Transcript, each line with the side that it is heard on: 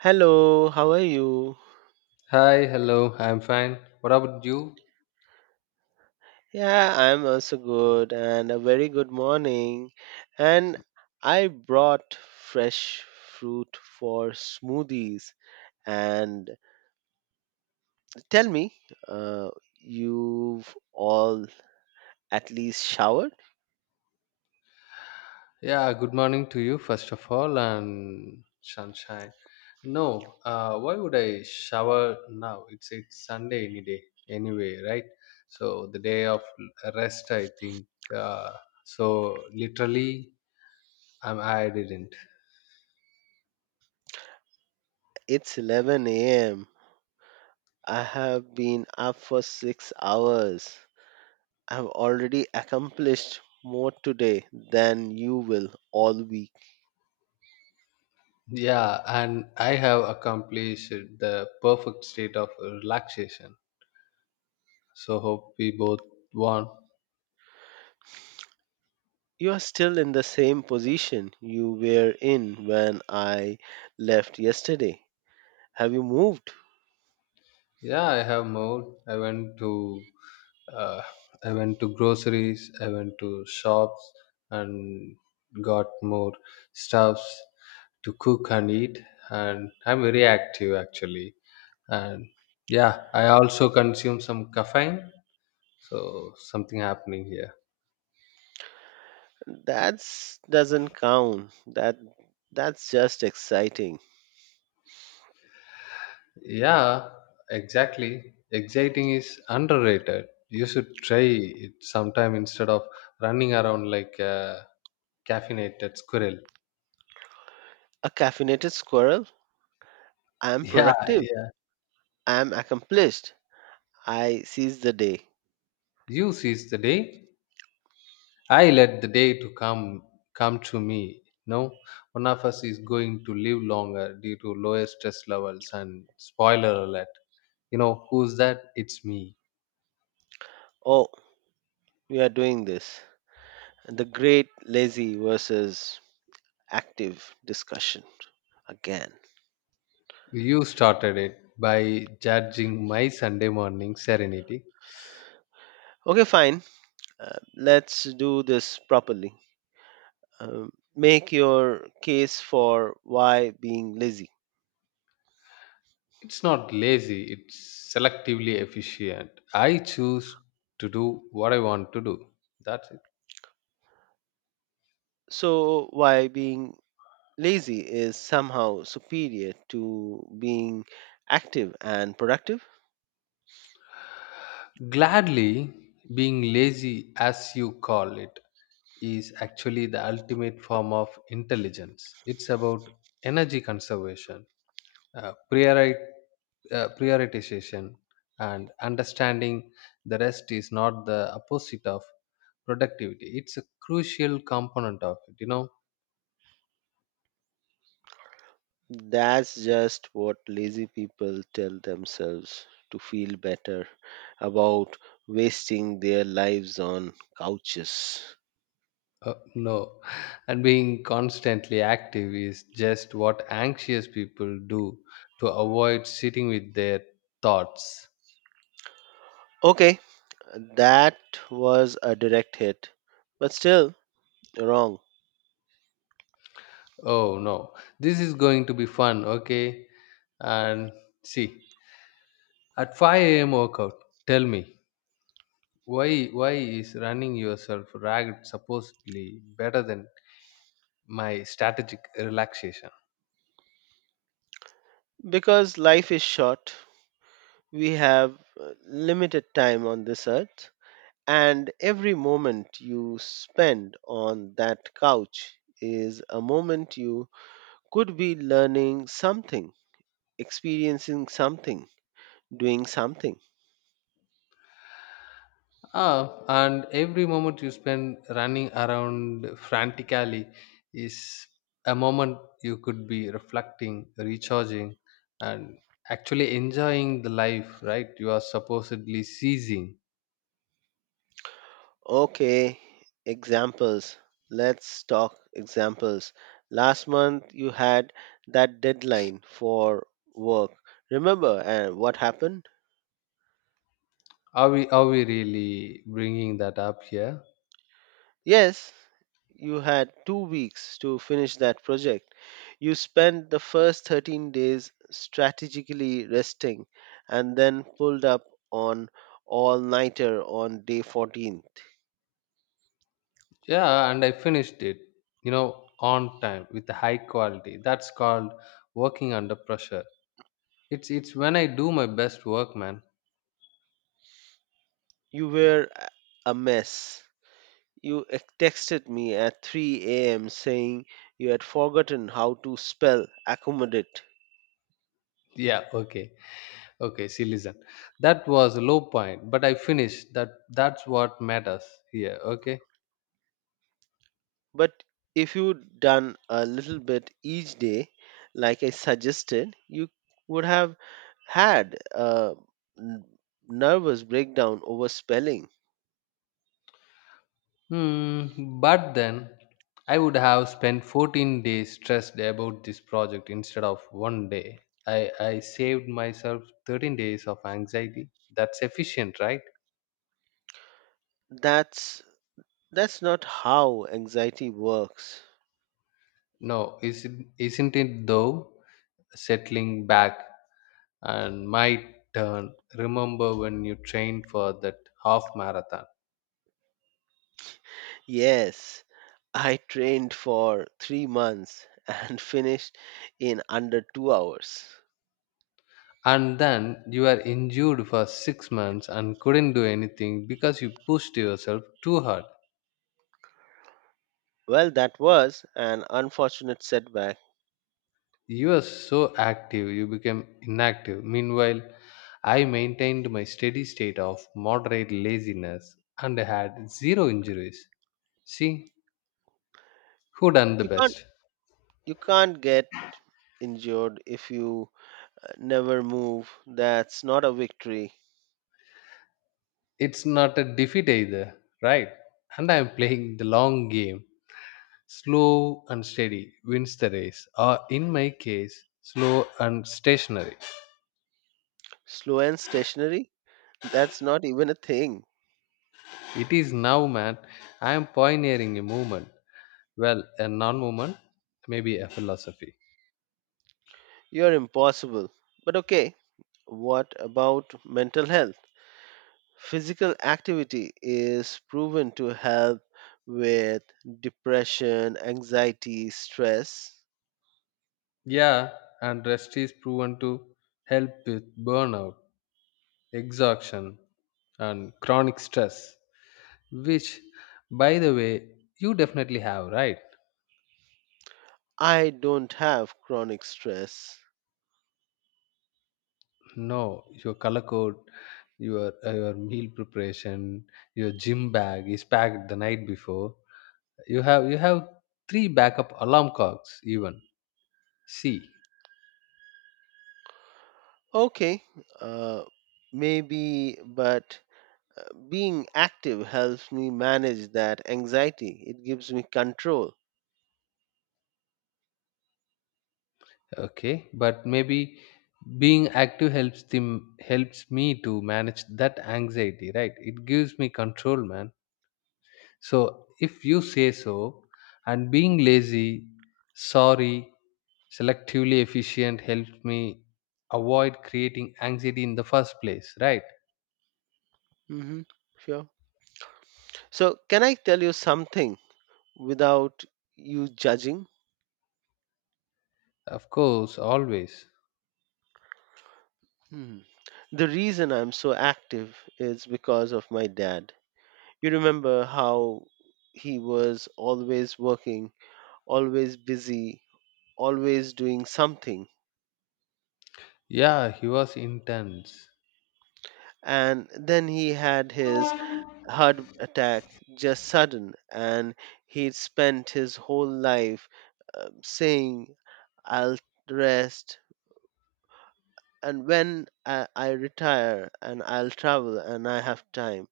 right: Hello, how are you?
left: Hi, hello. I'm fine. What about you?
right: Yeah, I'm also good and a very good morning. And I brought fresh fruit for smoothies. And tell me, uh, you've all at least showered?
left: Yeah, good morning to you, first of all, and sunshine. No, why would I shower now? It's Sunday any day, anyway, right? So the day of rest, I think. Uh, so literally, I didn't.
right: It's 11 a.m. I have been up for 6 hours. I've already accomplished more today than you will all week.
left: Yeah, and I have accomplished the perfect state of relaxation. So hope we both won.
right: You are still in the same position you were in when I left yesterday. Have you moved?
left: Yeah, I have more. Uh, I went to groceries. I went to shops and got more stuffs to cook and eat. And I'm very active actually. And yeah, I also consume some caffeine. So something happening here.
right: That's doesn't count. That's just exciting.
left: Yeah, exactly. Exciting is underrated. You should try it sometime instead of running around like a caffeinated squirrel.
right: A caffeinated squirrel. I am
left: Yeah,
right: productive.
left: yeah.
right: I am accomplished. I seize the day.
left: You seize the day. I let the day to come to me. No, one of us is going to live longer due to lower stress levels and spoiler alert. You know who's that? It's me.
right: Oh, we are doing this. The great lazy versus active discussion again.
left: You started it by judging my Sunday morning serenity.
right: Okay, fine. Let's do this properly. Make your case for why being lazy.
left: It's not lazy. It's selectively efficient. I choose to do what I want to do. That's it.
right: So, why being lazy is somehow superior to being active and productive?
left: Gladly being lazy, as you call it, is actually the ultimate form of intelligence. It's about energy conservation, uh, priori- prioritization, and understanding the rest is not the opposite of productivity. It's a crucial component of it, you know.
right: That's just what lazy people tell themselves to feel better about wasting their lives on couches.
left: No, and being constantly active is just what anxious people do to avoid sitting with their thoughts.
right: Okay, that was a direct hit, but still wrong
left: Oh no, this is going to be fun, okay? And see, at 5 a.m. workout, tell me, why is running yourself ragged supposedly better than my strategic relaxation?
right: because life is short. We have limited time on this earth, and every moment you spend on that couch is a moment you could be learning something, experiencing something, doing something.
left: Ah, and every moment you spend running around frantically is a moment you could be reflecting, recharging, and actually enjoying the life, right? You are supposedly seizing.
right: Okay, examples. Let's talk examples. Last month you had that deadline for work. Remember and what happened?
left: Are we really bringing that up here?
right: Yes, you had 2 weeks to finish that project. You spent the first 13 days strategically resting and then pulled up on all nighter on day 14th.
left: Yeah, and I finished it, you know, on time with high quality. That's called working under pressure. It's when I do my best work, man.
right: You were a mess. You texted me at 3 a.m. saying you had forgotten how to spell accommodate.
left: Yeah, okay, okay. See, listen, that was a low point, but I finished. That's what matters here. Okay.
right: But if you done a little bit each day, like I suggested, you would have had a n- nervous breakdown over spelling.
left: Hmm, but then I would have spent 14 days stressed about this project instead of 1 day. I saved myself 13 days of anxiety. That's efficient, right?
right: That's that's not how anxiety works.
left: No, isn't it though? Settling back and my turn. Remember when you trained for that half marathon
right: Yes, I trained for 3 months and finished in under 2 hours.
left: and then you were injured for 6 months and couldn't do anything because you pushed yourself too hard.
right: Well, that was an unfortunate setback.
left: You were so active, you became inactive. Meanwhile, I maintained my steady state of moderate laziness and had zero injuries. See, who done the
right: You can't
left: best?
right: you can't get injured if you never move. That's not a victory.
left: It's not a defeat either, right? And I'm playing the long game. Slow and steady wins the race, or in my case, slow and stationary.
right: Slow and stationary? That's not even a thing.
left: It is now, man. I am pioneering a movement. Well, a non movement, maybe a philosophy.
right: You're impossible. But okay, what about mental health? Physical activity is proven to help with depression, anxiety, stress.
left: Yeah, and rest is proven to help with burnout, exhaustion, and chronic stress, which, by the way, you definitely have, right?
right: I don't have chronic stress.
left: No, your color code, your meal preparation, your gym bag is packed the night before. You have three backup alarm clocks even. See.
right: Okay, uh, maybe, but uh, being active helps me manage that anxiety. It gives me control.
left: Okay, but maybe being active helps them helps me to manage that anxiety, right? It gives me control, man. So if you say so, and being lazy, sorry, selectively efficient helps me avoid creating anxiety in the first place, right?
right: Hmm. Sure. So, can I tell you something without you judging?
left: Of course, always.
right: Hmm. The reason I'm so active is because of my dad. You remember how he was always working, always busy, always doing something.
left: Yeah, he was intense.
right: And then he had his heart attack just sudden, and he'd spent his whole life saying, I'll rest, and when I retire and I'll travel and I have time.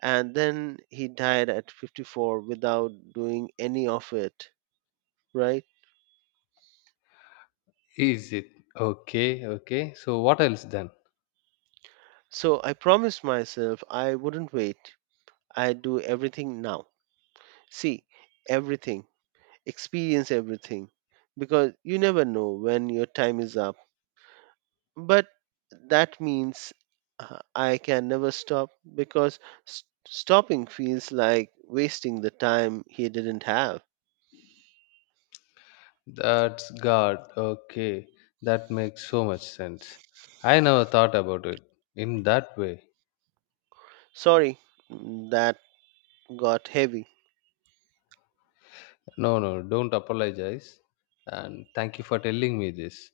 right: And then he died at 54 without doing any of it, right?
left: Is it okay? Okay. So what else then?
right: So I promised myself I wouldn't wait. I do everything now. See, everything, experience everything, because you never know when your time is up. But that means I can never stop because stopping feels like wasting the time he didn't have.
left: That's God. Okay. That makes so much sense. I never thought about it in that way.
right: Sorry, that got heavy.
left: No, no, don't apologize. And thank you for telling me this.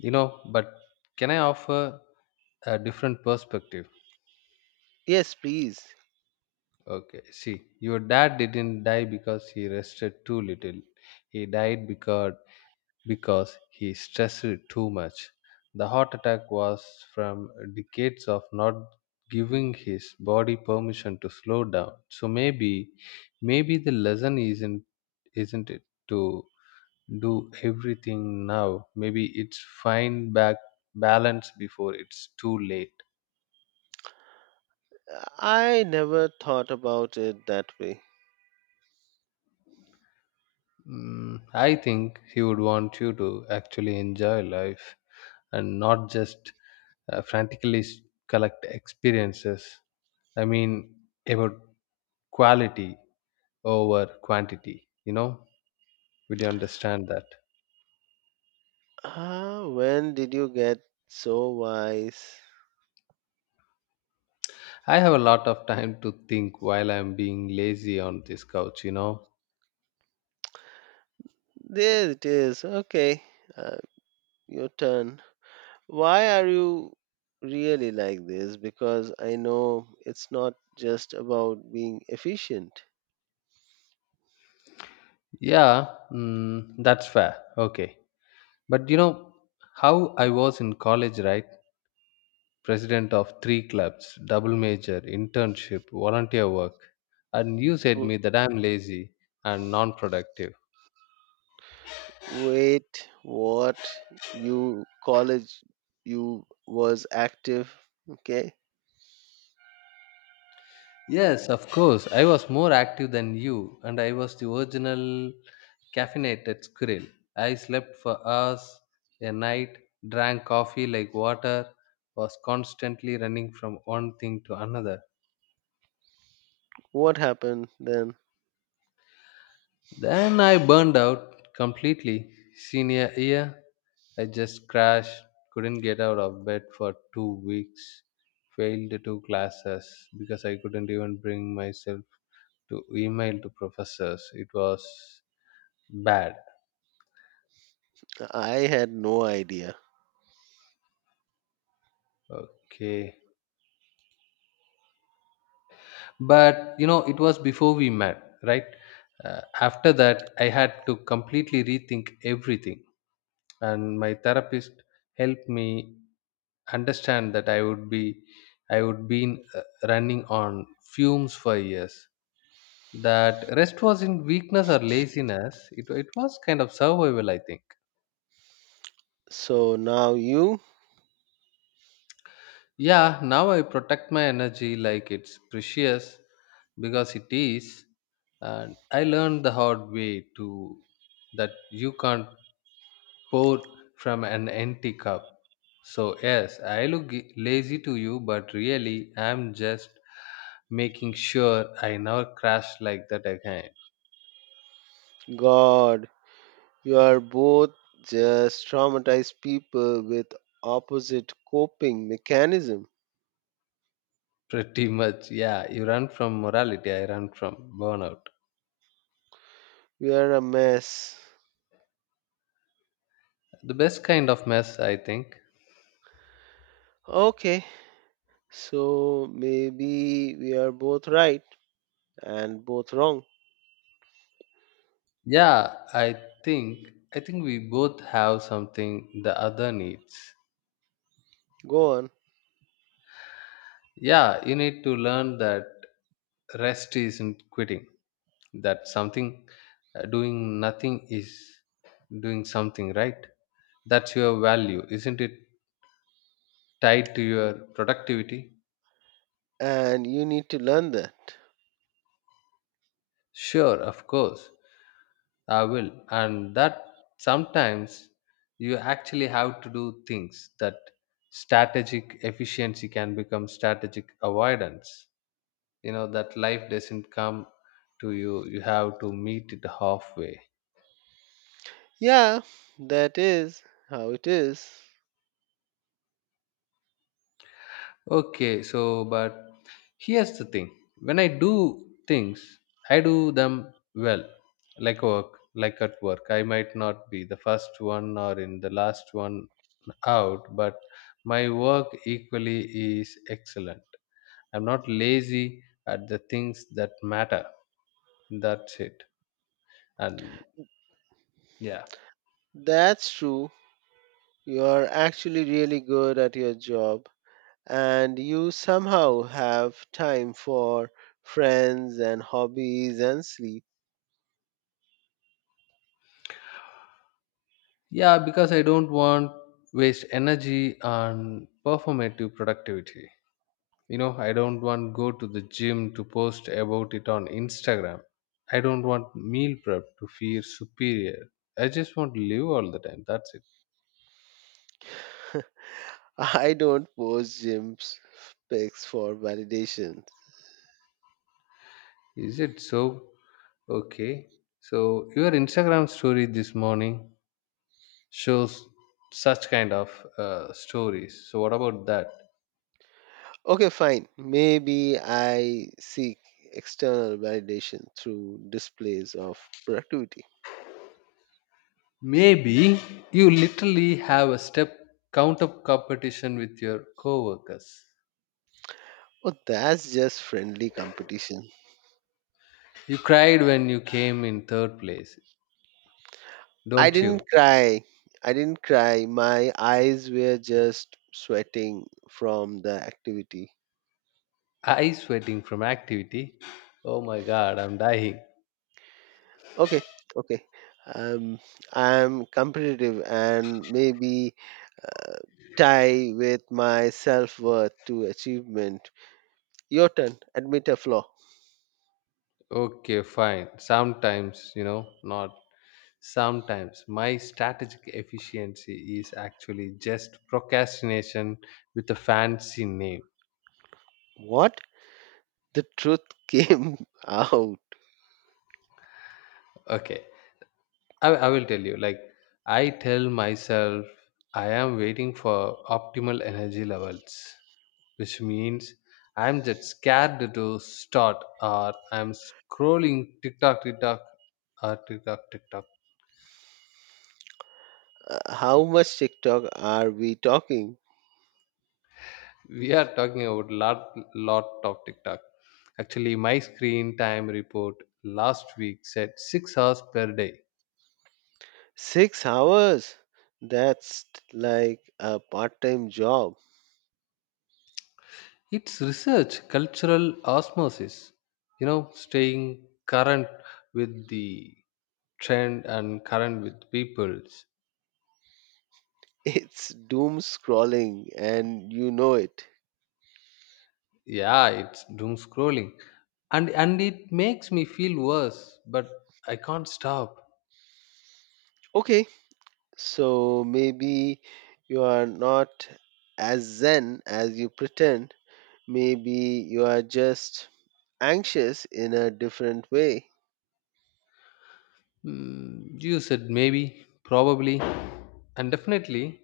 left: You know, but can I offer a different perspective?
right: Yes, please.
left: Okay. See, your dad didn't die because he rested too little. He died because he stressed too much. The heart attack was from decades of not giving his body permission to slow down. So maybe the lesson isn't it to do everything now. Maybe it's find back balance before it's too late.
right: I never thought about it that way.
left: Mm, I think he would want you to actually enjoy life and not just uh, frantically s- collect experiences. I mean, about quality over quantity, you know? Will you understand that?
right: Ah, when did you get so wise?
left: I have a lot of time to think while I'm being lazy on this couch, you know?
right: There it is. Okay, uh, your turn. Why are you really like this? Because I know it's not just about being efficient.
left: Yeah, mm, that's fair. Okay. But you know how I was in college, right? President of 3 clubs, double major, internship, volunteer work. And you said
right: W-
left: me that I'm lazy and non productive.
right: Wait, what? You college, you was active. Okay,
left: Yes, of course. I was more active than you, and I was the original caffeinated squirrel. I slept for hours a night, drank coffee like water, was constantly running from one thing to another.
right: what happened then?
left: Then I burned out completely. Senior year, I just crashed, couldn't get out of bed for 2 weeks, failed two classes because I couldn't even bring myself to email to professors. It was bad.
right: I had no idea.
left: Okay. But, you know, it was before we met, right? After that, I had to completely rethink everything. And my therapist helped me understand that I would been running on fumes for years, that rest was in weakness or laziness, it was kind of survival, I think.
right: So now you,
left: Yeah, now I protect my energy like it's precious, because it is, and I learned the hard way to that you can't pour from an empty cup. So yes, I look lazy to you, but really I'm just making sure I never crash like that again.
right: God, you are both just traumatized people with opposite coping mechanism.
left: Pretty much, yeah. You run from morality, I run from burnout.
right: We are a mess.
left: The best kind of mess, I think.
right: Okay, so maybe we are both right and both wrong.
left: Yeah, think I think we both have something the other needs.
right: Go on.
left: Yeah, you need to learn that rest isn't quitting, that something, doing nothing is doing something, right? That's your value, isn't it, tied to your productivity.
right: And you need to learn that.
left: Sure, of course I will. And that sometimes you actually have to do things, that strategic efficiency can become strategic avoidance. You know, that life doesn't come to you, you have to meet it halfway.
right: Yeah, that is how it is.
left: Okay, so but here's the thing. When I do things, I do them well. Like work, like at work. I might not be the first one or in the last one out, but my work equally is excellent. I'm not lazy at the things that matter. That's it. And yeah.
right: That's true. You are actually really good at your job and you somehow have time for friends and hobbies and sleep.
left: Yeah, because I don't want waste energy on performative productivity. You know, I don't want go to the gym to post about it on Instagram. I don't want meal prep to feel superior. I just want to live all the time, that's it.
right: I don't post gyms pics for validation.
left: Is it so? Okay, so your Instagram story this morning shows such kind of stories, so what about that?
right: Okay, fine. Maybe I seek external validation through displays of productivity.
left: Maybe you literally have a step count up competition with your coworkers.
right: Oh, that's just friendly competition.
left: You cried when you came in third place,
right: I
left: don't
right: didn't
left: you?
right: cry. I didn't cry. My eyes were just sweating from the activity.
left: Eyes sweating from activity. Oh my god, I'm dying.
right: Okay, okay. Um, I'm competitive and maybe tie with my self worth to achievement. Your turn. Admit a flaw.
left: Okay, fine. Sometimes, you know, not sometimes. My strategic efficiency is actually just procrastination with a fancy name.
right: What? The truth came out.
left: Okay. I will tell you, like, I tell myself I am waiting for optimal energy levels, which means I'm just scared to start or I'm scrolling TikTok.
right: How much TikTok are we talking?
left: We are talking about lot of TikTok. Actually, my screen time report last week said 6 hours per day.
right: 6 hours. That's like a part time job.
left: It's research, cultural osmosis, you know, staying current with the trend and current with people's.
right: It's doom scrolling and you know it.
left: Yeah, it's doom scrolling. And it makes me feel worse, but I can't stop.
right: Okay, so maybe you are not as zen as you pretend. Maybe you are just anxious in a different way.
left: Mm, you said maybe, probably, and definitely.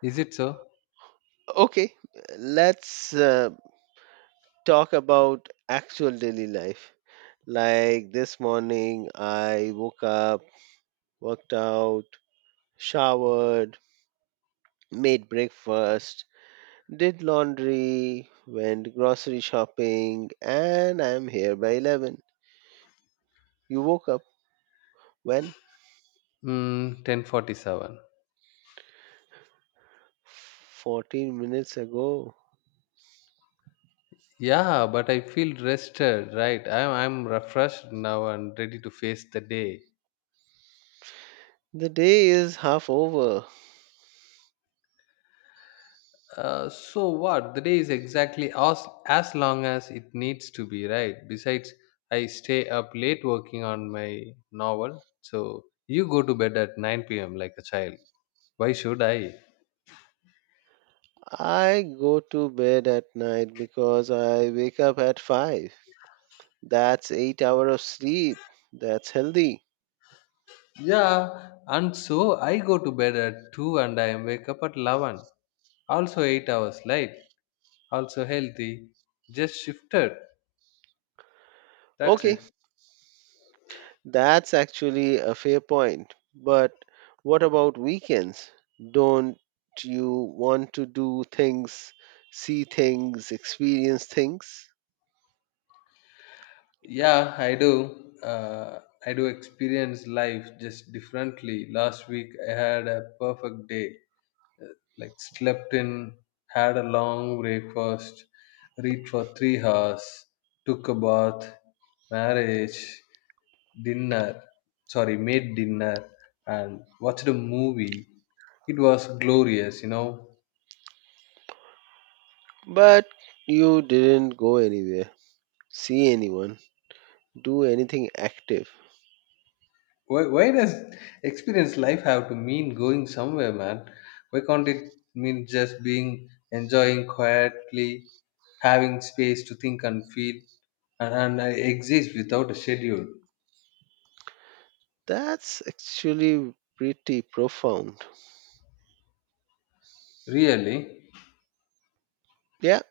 left: Is it so?
right: Okay, let's talk about actual daily life. Like this morning, I woke up, worked out, showered, made breakfast, did laundry, went grocery shopping, and I'm here by 11. You woke up when?
left: Mm, 1047.
right: 14 minutes ago.
left: Yeah, but I feel rested, right? I'm refreshed now and ready to face the day.
right: The day is half over.
left: So what? The day is exactly as long as it needs to be, right? Besides, I stay up late working on my novel. So you go to bed at 9 p.m. like a child. Why should I?
right: I go to bed at night because I wake up at 5. That's 8 hours of sleep. That's healthy.
left: Yeah, and so I go to bed at 2 and I wake up at 11. Also 8 hours late. Also healthy. Just shifted. That's
right: Okay,
left: it.
right: that's actually a fair point. But what about weekends? Don't you want to do things, see things, experience things?
left: Yeah, I do. I do experience life just differently. Last week I had a perfect day. Like slept in, had a long breakfast, read for 3 hours, took a bath, marriage, dinner, made dinner, and watched a movie. It was glorious, you know.
right: But you didn't go anywhere, see anyone, do anything active.
left: Why does experience life have to mean going somewhere, man? Why can't it mean just being enjoying quietly, having space to think and feel, and, I exist without a schedule?
right: That's actually pretty profound.
left: Really?
right: Yeah,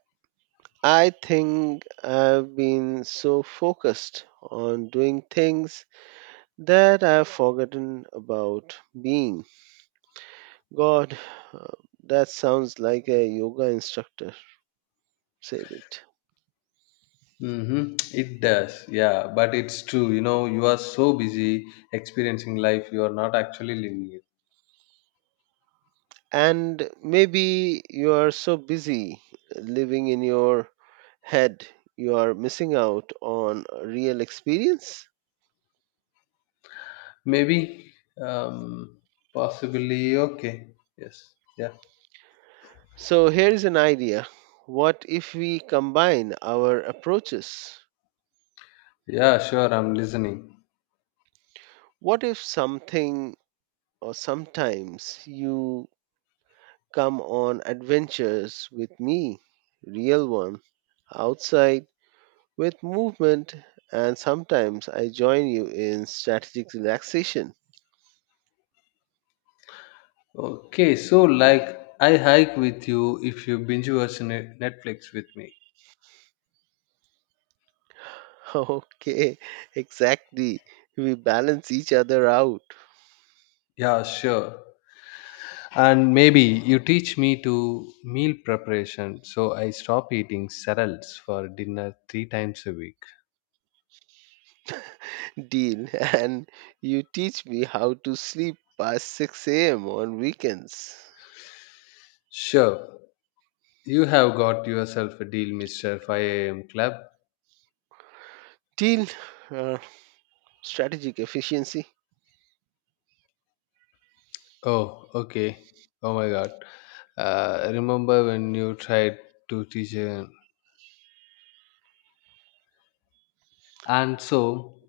right: I think I've been so focused on doing things that I've forgotten about being. God, uh, that sounds like a yoga instructor said it.
left: Hmm. It does. Yeah, but it's true. You know, you are so busy experiencing life, you are not actually living it.
right: And maybe you are so busy living in your head, you are missing out on a real experience.
left: Maybe, um, possibly, okay. Yes. Yeah.
right: So here's an idea. What if we combine our approaches?
left: Yeah, sure. I'm listening.
right: What if something or sometimes you come on adventures with me, real one, outside with movement, and sometimes I join you in strategic relaxation?
left: Okay, so like I hike with you if you binge watch Netflix with me.
right: Okay, exactly. We balance each other out.
left: Yeah, sure. And maybe you teach me to meal preparation so I stop eating cereals for dinner 3 times a week.
right: Deal. And you teach me how to sleep past 6 a.m. on weekends.
left: Sure. You have got yourself a deal, Mr. 5 a.m. Club.
right: Till uh, strategic efficiency.
left: Oh, okay. Oh my god. Remember when you tried to teach her. And so,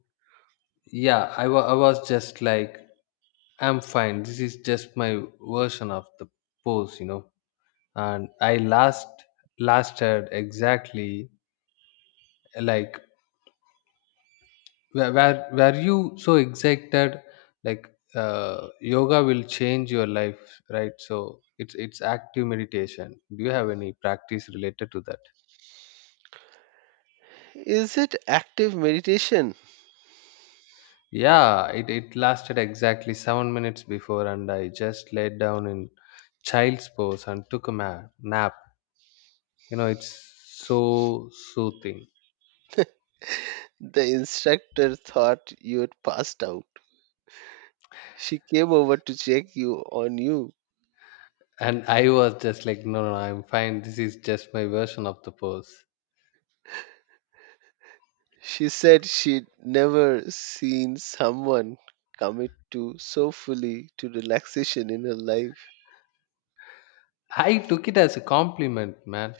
left: yeah, I was just like, I'm fine. This is just my version of the pose. And I lasted exactly like, were you so exact that like, yoga will change your life, right? So it's active meditation. Do you have any practice related to that?
right: Is it active meditation?
left: Yeah, it lasted exactly 7 minutes before, and I just laid down in child's pose and took a nap. It's so soothing.
right: The instructor thought you had passed out. She came over to check you on you.
left: And I was just like, no, no, no, I'm fine, this is just my version of the pose.
right: She said she'd never seen someone commit to so fully to relaxation in her life.
left: I took it as a compliment, man.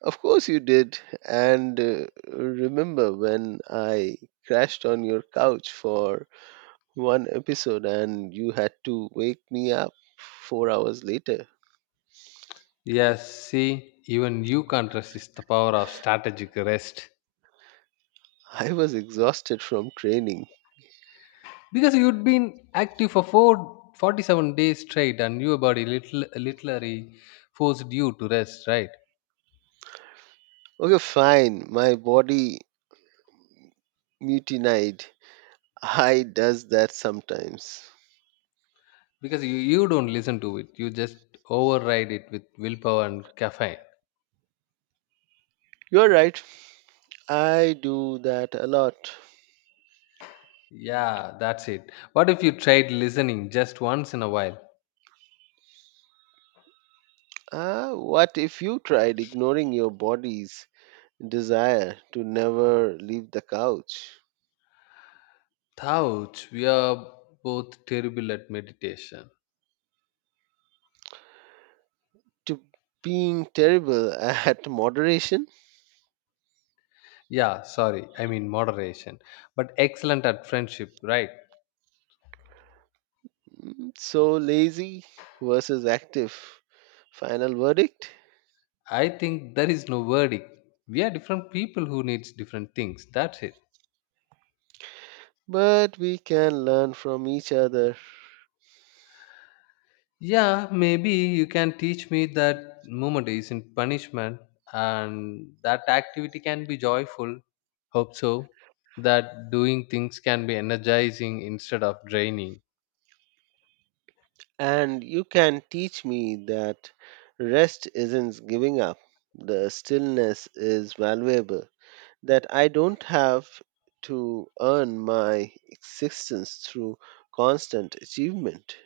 right: Of course you did. And remember when I crashed on your couch for one episode and you had to wake me up 4 hours later?
left: Yes, see, even you can't resist the power of strategic rest,
right: I was exhausted from training.
left: because you'd been active for 47 days straight, and your body literally forced you to rest, right?
right: Okay, fine. My body mutinied. I does that sometimes.
left: Because you don't listen to it, you just override it with willpower and caffeine.
right: You're right. I do that a lot.
left: Yeah, that's it. What if you tried listening just once in a while?
right: Ah, what if you tried ignoring your body's desire to never leave the couch?
left: Ouch, we are both terrible at meditation.
right: To being terrible at moderation?
left: Yeah, sorry, I mean moderation, but excellent at friendship, right?
right: So lazy versus active. Final verdict?
left: I think there is no verdict. We are different people who needs different things. That's it.
right: But we can learn from each other.
left: Yeah, maybe you can teach me that movement isn't punishment and that activity can be joyful. Hope so. That doing things can be energizing instead of draining.
right: And you can teach me that rest isn't giving up, the stillness is valuable, that I don't have to earn my existence through constant achievement.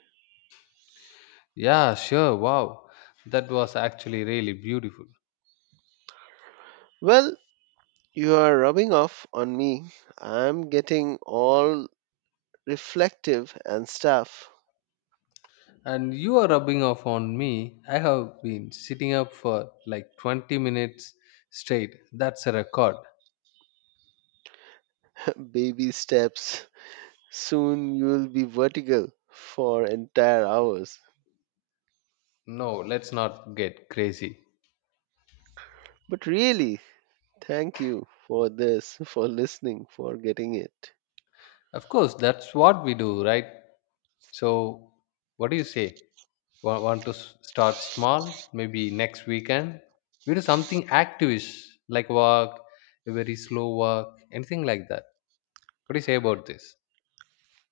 left: Yeah, sure. Wow. That was actually really beautiful.
right: Well, you are rubbing off on me. I'm getting all reflective and stuff.
left: And you are rubbing off on me. I have been sitting up for like 20 minutes straight. That's a record.
right: Baby steps. Soon you'll be vertical for entire hours.
left: No, let's not get crazy.
right: But really, thank you for this, for listening, for getting it.
left: Of course, that's what we do, right? So, what do you say? Want to start small? Maybe next weekend? We do something activish, like walk, a very slow walk, anything like that. What do you say about this?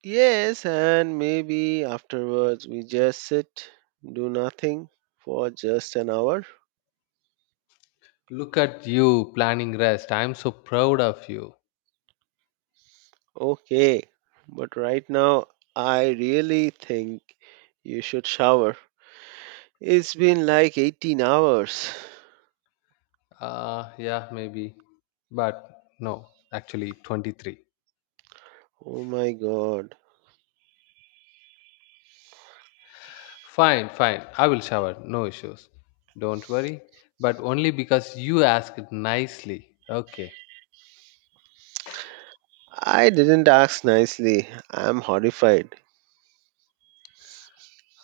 right: Yes, and maybe afterwards we just sit, do nothing for just an hour.
left: Look at you planning rest. I'm so proud of you.
right: Okay, but right now I really think you should shower. It's been like 18 hours.
left: Yeah, maybe. But no, actually, 23.
right: Oh my god.
left: Fine, fine. I will shower. No issues. Don't worry. But only because you asked nicely. Okay.
right: I didn't ask nicely. I'm horrified.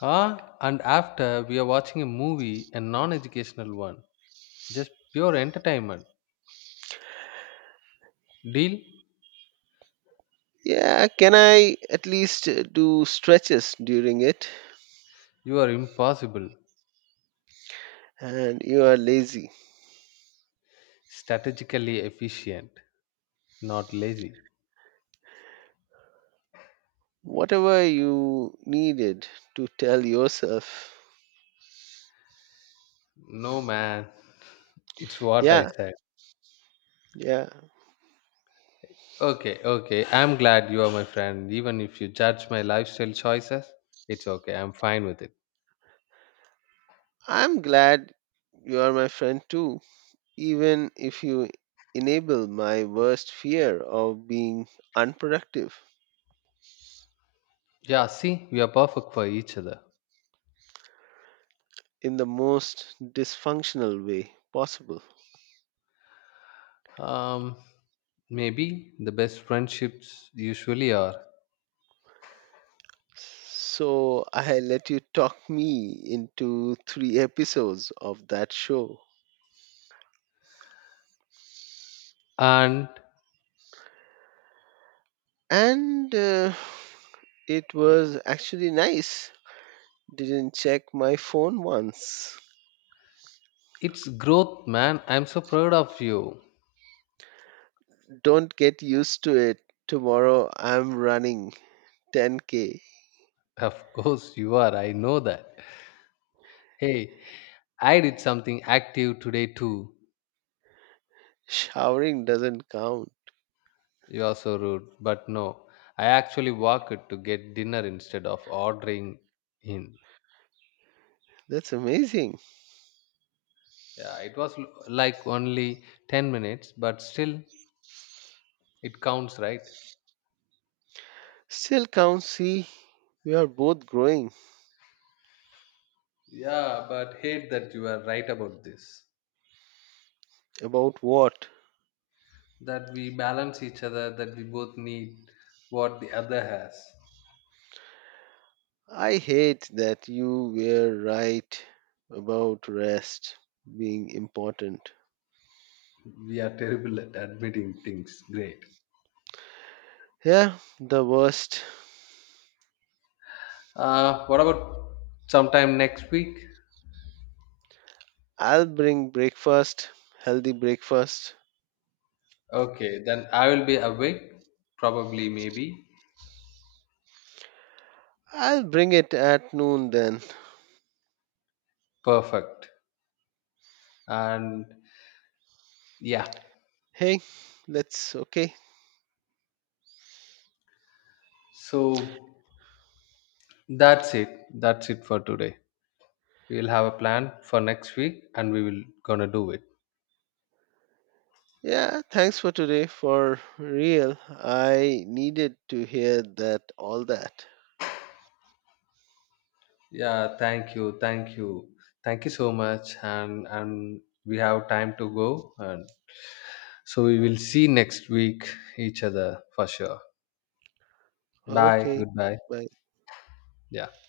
left: Huh? And after, we are watching a movie, a non educational one. Just pure entertainment. Deal?
right: Yeah, can I at least do stretches during it?
left: You are impossible.
right: And you are lazy.
left: Strategically efficient. Not lazy.
right: Whatever you needed to tell yourself.
left: No, man. It's what I
right: Yeah,
left: said.
right: yeah.
left: Okay, okay. I'm glad you are my friend. Even if you judge my lifestyle choices, it's okay. I'm fine with it.
right: I'm glad you are my friend too, even if you enable my worst fear of being unproductive
left: Yeah, see, we are perfect for each other.
right: in the most dysfunctional way possible.
left: Um, Maybe the best friendships usually are.
right: So I let you talk me into three episodes of that show.
left: And
right: And it was actually nice. Didn't check my phone once.
left: it's growth, man. I'm so proud of you.
right: Don't get used to it. Tomorrow I'm running 10k.
left: Of course, you are. I know that. Hey, I did something active today too.
right: Showering doesn't count.
left: You are so rude. But no, I actually walked to get dinner instead of ordering in.
right: That's amazing.
left: Yeah, it was like only 10 minutes, but still, it counts, right?
right: Still counts. See, we are both growing.
left: Yeah, but hate that you are right about this.
right: About what?
left: That we balance each other, that we both need what the other has.
right: I hate that you were right about rest being important.
left: We are terrible at admitting things. Great.
right: Yeah, the worst.
left: What about sometime next week?
right: I'll bring breakfast, healthy breakfast.
left: Okay, then I will be awake, probably, maybe.
right: I'll bring it at noon then.
left: Perfect. And yeah.
right: Hey, let's okay.
left: So that's it for today. We'll have a plan for next week and we will gonna do it.
right: Yeah, thanks for today. For real, I needed to hear that all that.
left: Yeah, thank you, thank you, thank you so much, and we have time to go, and so we will see next week each other for sure. Bye,
right: Okay,
left: goodbye.
right: bye.
left: Yeah.